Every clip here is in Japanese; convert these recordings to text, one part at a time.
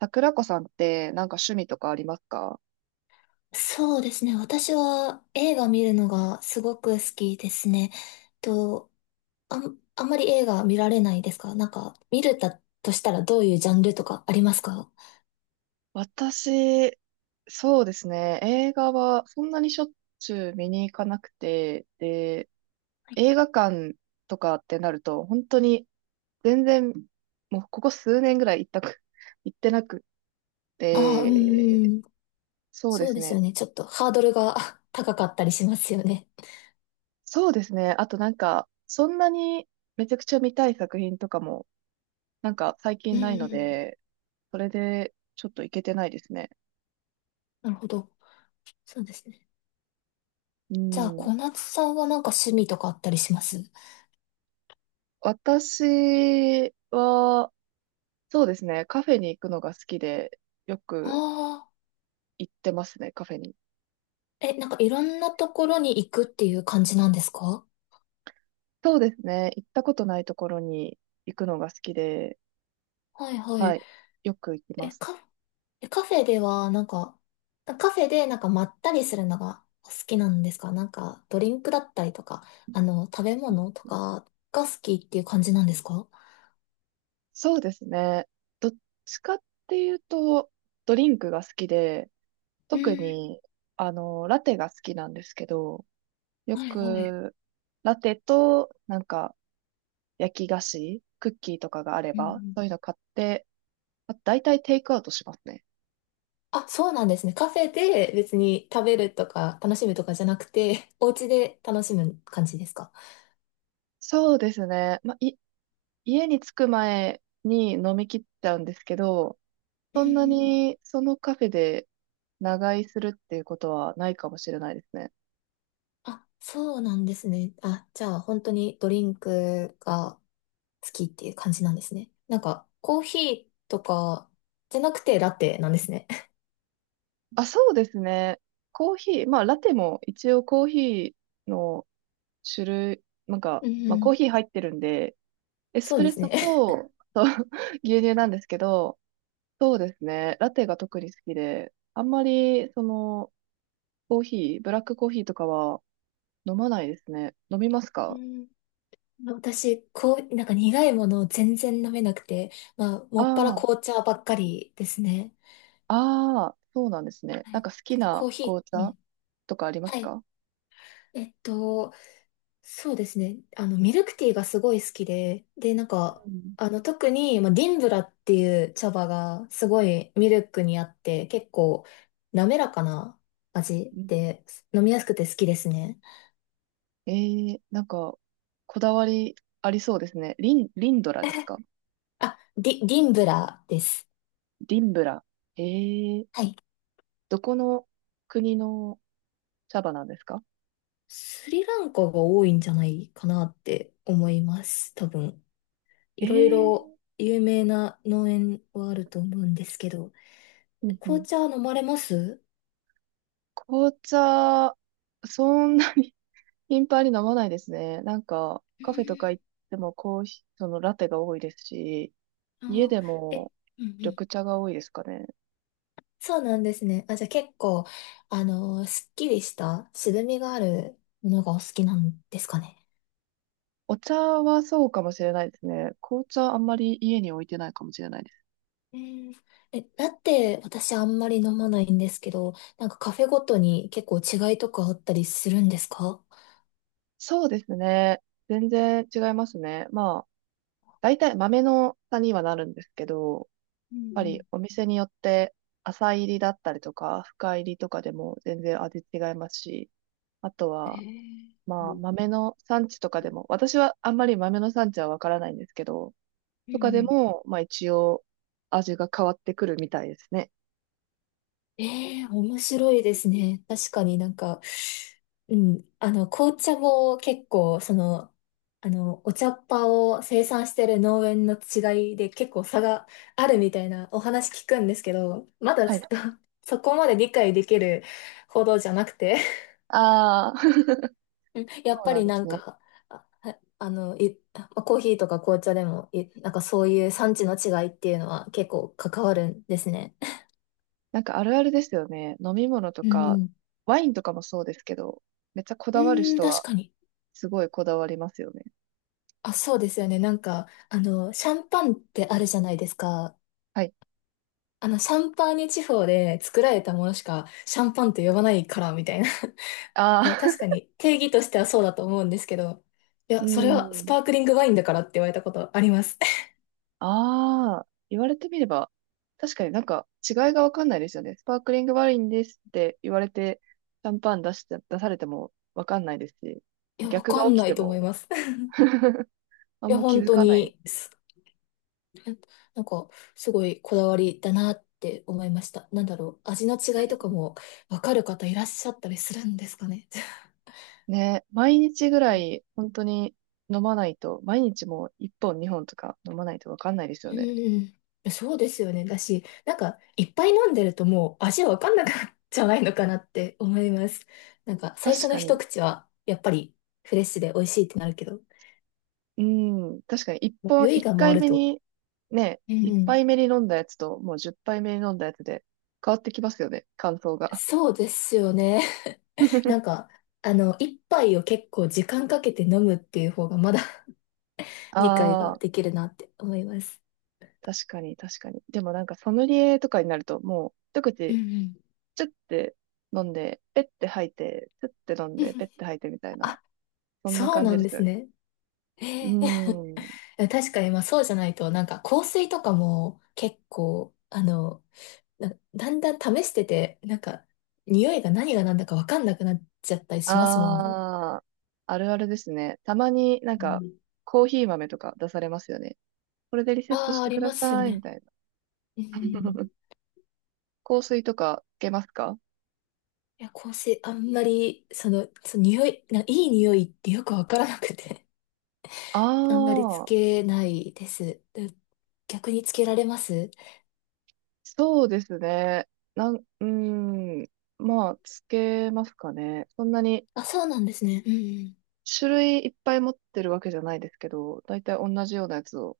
桜子さんってなんか趣味とかありますか？そうですね。私は映画見るのがすごく好きですね。と、あんまり映画見られないですか？なんか、見れたとしたらどういうジャンルとかありますか？私、そうですね。映画はそんなにしょっちゅう見に行かなくて、で、映画館とかってなると、本当に全然、もうここ数年ぐらい行ったく、行ってなくああ、うん、て、うん、そうでそうすですね。よね。ちょっとハードルが 高かったりしますよね。そうですね。あとなんか、そんなにめちゃくちゃ見たい作品とかも、なんか最うん近うないのん、で、それでちょっと行けてないですね。なるほど。そうですね。うじゃあ、ん。小夏さんはなんか趣味とかあったりします？私は、そうですね、カフェに行くのが好きで、よくああ行ってますね、カフェに。ー、え、なんかいろんなところに行くっていう感じなんですか？そうですね、行ったことないところに行くのが好きで、はいははい。い、よく行きまえ、す。カ、えカフェでは、なんか、カフェでなんかまったりするのがお好きなんですか？なんか、ドリンクだったりとか、食べ物とかが好きっていう感じなんですか？そうですね、どっちかっていうと、ドリンクが好きで、う特ーん、に、ラテが好きなんですけど、よはいはい。く、ラテと、なんか、焼き菓子、クッキーとかがあれうんうば、ん。そういうの買って、あ大体テイクアウトしますね。あ、そうなんですね。カフェで別に食べるとか楽しむとかじゃなくて、お家で楽しむ感じですか？そうですね。まあ、家に着く前に飲み切っちゃうんですけど、うんそんなうん。にそのカフェで長居するっていうことはないかもしれないですね。あ、そうなんですね。あ、じゃあ本当にドリンクが好きっていう感じなんですね。なんか、コーヒーとかじゃなくてラテなんですね。あ、そうですね。コーヒー、まあラテも一応コーヒーの種類、なんか、うまあコーん、ヒー入ってるんで、エスそうプでレッすソね。と、そう 牛乳なんですけど、そうですね。ラテが特に好きで、あんまりそのコーヒー、ブラックコーヒーとかは飲まないですね。飲みますうか？ん。私、こう、なんか苦いものを全然飲めなくて、まあ、もっぱらあ紅茶ばっかりですね。あ、ああ、そうなんですね。はない。んか好ちょきっとコなーヒ紅ー、う茶ん。とかありますはい。か？えっと、そうですね。ミルクティーがすごい好きで、で、なんか、うん。特に、まあ、ディンブラっていう茶葉がすごいミルクにあって、結構滑らかな味うん、で、飲みやすくて好きですね。ええ、なんか、こだわりありそうですね。リンドラですか？ディンブラです。リンブラ。ええ、はい。どこの国の茶葉なんですか？スリランカが多いんじゃないかなって思います。多分。いえろいろえ、有名な農園はあると思うんですけど。うんう紅ん。茶飲まれます？紅茶、そんなに 頻繁に飲まないですね。なんか、うカフェとかん、行ってもコーヒー、そのラテが多いですし、家あでー、え、もうんうん。緑茶が多いですかね。そうなんですね。あ、じゃあ結構、あのーすっきりした、渋みがあるものがお好きなんですかね。お茶はそうかもしれないですね。紅茶あんまり家に置いてないかもしれないです。うん、え、だって私あんまり飲まないんですけど、なんかカフェごとに結構違いとかあったりするんですか？そうですね。全然違いますね。まあ、大体豆の差にはなるんですけど、やっうぱりんお店によって浅入りだったりとか、深入りとかでも全然味違いますし、あとうん。へは、え。うまあ、ん豆の産地とかでも、私はあんまり豆の産地はわからないんですけど、うとかでん。も、まあ一応味が変わってくるみたいですね。ええ、面白いですね。確かになんか、うん、紅茶も結構、その、お茶っ葉を生産してる農園の違いで結構差があるみたいなお話聞くんですけど、まだはちい。ょっと そこまで理解できるほどじゃなくて。ああ、そうん、やっうぱなんりでなすんね。か、あ、はあの、い、まあコーヒーとか紅茶でも、なんかそういう産地の違いっていうのは結構関わるんですね。なんかあるあるですよね。飲み物とうか、ん、ワインとかもそうですけど、めっちゃこうだわるん、人確はかに。すごいこだわりますよね。あ、そうですよね。なんか、シャンパンってあるじゃないですか。はい。シャンパーニュ地方で作られたものしかシャンパンって呼ばないから、みたいな。いああ、や、確か に定義としてはそうだと思うんですけど、いうや、それはスん。パークリングワインだからって言われたことあります。ああ、言われてみれば、確かになんか違いがわかんないですよね。スパークリングワインですって言われて、シャンパン出して、出されてもわかんないですし、いや、わ逆かがん起きなていと思も います。あいんや、ま気本づ当かない。に、す なんか、すごいこだわりだなって思いました。なんだろう、味の違いとかもわかる方いらっしゃったりするんですかね。ね、毎日ぐら い本当に飲まないと、毎日もう1本2本とか飲まないとわかんないですよね。うん。そうですよね。だし、なんか、いっぱい飲んでるともう味わかんなくなっちゃわないのかなって思います。なんか、最確初のか一に。口は、やっぱりフレッシュで美味しいってなるけど、うん。確かに、もう酔い一が回回る目と。に、ね、うん一うん。杯目に飲んだやつと、もう10杯目に飲んだやつで、変わってきますよね、感想が。そうですよね。なんか、一杯を結構時間かけて飲むっていう方がまだ 理解あがあ、できるなって思います。確かに、確かに。でもなんか、ソムリエとかになると、もう、一う口、んチュッて飲んで、ペッて吐いて、チュッて飲うん。んで、ペッ て吐いてみたいな、あ、そんなそう感なじんでですよすね。ね。うーえん。ー、確かに、まあそうじゃないと、なんか香水とかも結構、だんだん試してて、なんか、匂いが何が何だかわかんなくなっちゃったりしますもんね。ああ、あるあるですね。たまになんうか、ん、コーヒー豆とか出されますよね。これでリセットあしあ、あてりくだますよさい、みね。たいな。うん。い 香水とかつけますか？や、香水、あんまり、その、その匂い、ないい匂いってよくわからなくて、あ あんまりつあー、けないです。で、逆につけられます？そうですね。うーん。まあ、つけますかね。そんなにあ、そうなんですね。うん。種類いっぱい持ってるわけじゃないですけど、だいたい同じようなやつを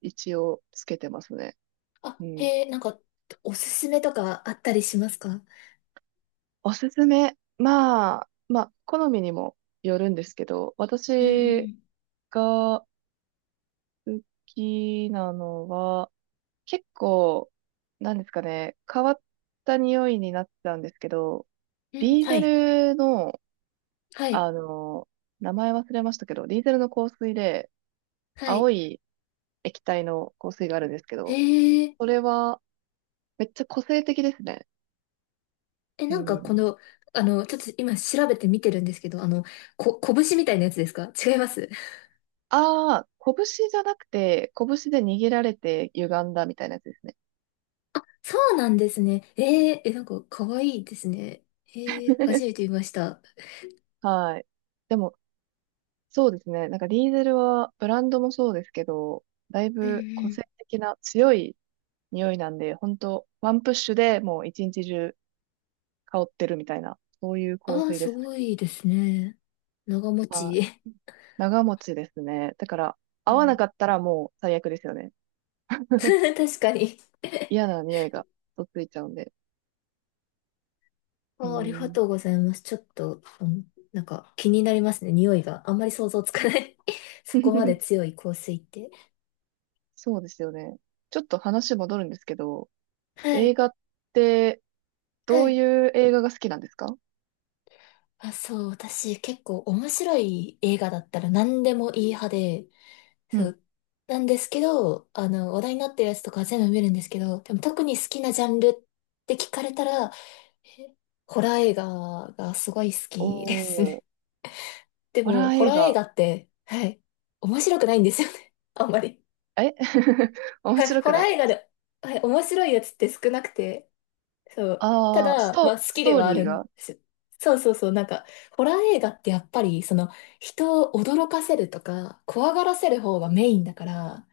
一応つけてますね。あ、うん。へえ、なんか、おすすめとかあったりしますか？おすすめ。まあ、まあ、好みにもよるんですけど、う私ん。が好きなのは、結構、なんですかね、変わった匂いになってたんですけど、うデん、ィーはゼい。ルの、はい。あの、名前忘れましたけど、ディーゼルの香水で、は青い。い液体の香水があるんですけど、えー、それは、めっちゃ個性的ですね。え、うなんかん。この、ちょっと今調べてみてるんですけど、拳みたいなやつですか？違います？ ああ、拳じゃなくて、拳で握られて歪んだみたいなやつですね。そうなんですね。えー、え、なんか可愛いですね。えー、初め て見ました。はい。でも、そうですね。なんかディーゼルは、ブランドもそうですけど、だいうんうぶ個性ん。的な強い匂いなんで、本当ワンプッシュでもう一日中香ってるみたいな、そういう香ああ、水ですすね。ごいですね。長持はち。い。長持ちですね。だから、う合わなん、かったらもう最悪ですよね。確かに。 嫌な匂いがとっついちゃうんで。うああ、ありーがん。とうございます。ちょっと、うん、なんか気になりますね。匂いが。あんまり想像つかない。 そこまで 強い香水って。そうですよね。ちょっと話戻るんですけど、は映い。画ってどはうい。いう映画が好きなんですか？あ、そう、私結構面白い映画だったら何でもいい派で、うそん。う、なんですけど、話題になってるやつとか全部見るんですけど、でも特に好きなジャンルって聞かれたら、えホラー映画がすごい好おきですー、ね。でホラも、ーホ映ラー映画。画って、はい、面白くないんですよね。あんまり。え 面はい、白ホくラーない。映画で、はい、面白いやつって少なくて、そう。たあー、だ、まあ好スきでトーはあリーるんが、ですよ。そうそうそう。なんか、ホラー映画ってやっぱり、その、人を驚かせるとか、怖がらせる方がメインだから、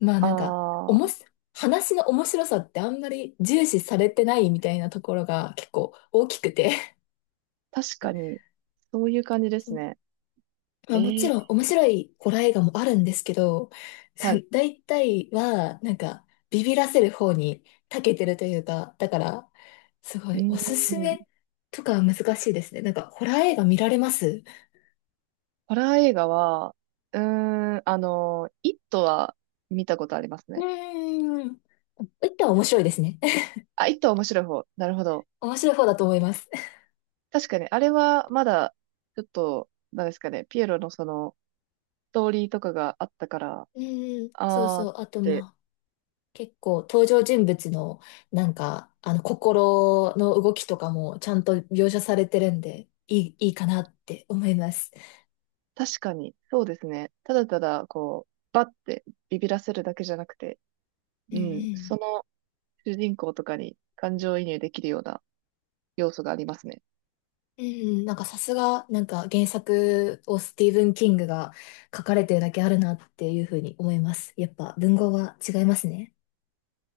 まあなんか、おもあ、し、話の面白さってあんまり重視されてないみたいなところが結構大きくて。確かに、そういう感じです ね。えまあ、もちーろん面白いホラー映画もあるんですけど、はそのい。大体はなんかビビらせる方に長けてるというか、だからすごういーおすすん。めとかは難しいですね。なんかホラー映画見られます？ホラー映画は、うーイットは見たことありますうね。ーん。一旦面白いですね。あ、イットは面白い方。なるほど。面白い方だと思います。確かに、あれはまだ、ちょっと、なんですかね、ピエロのその、ストーリーとかがあったから、うーん、そうあーそっう。あとて、まあ、結構登場人物の心の動きとかもちゃんと描写されてるんで、いいかなって思います。確かに、そうですね。ただただ、こう、バッてビビらせるだけじゃなくて、うんううん、そん。の主人公とかに感情移入できるような要素がありますね。うん、なんかさすが、なんか原作をスティーブン・キングが書かれてるだけあるなっていうふうに思います。やっぱ文豪は違いますね。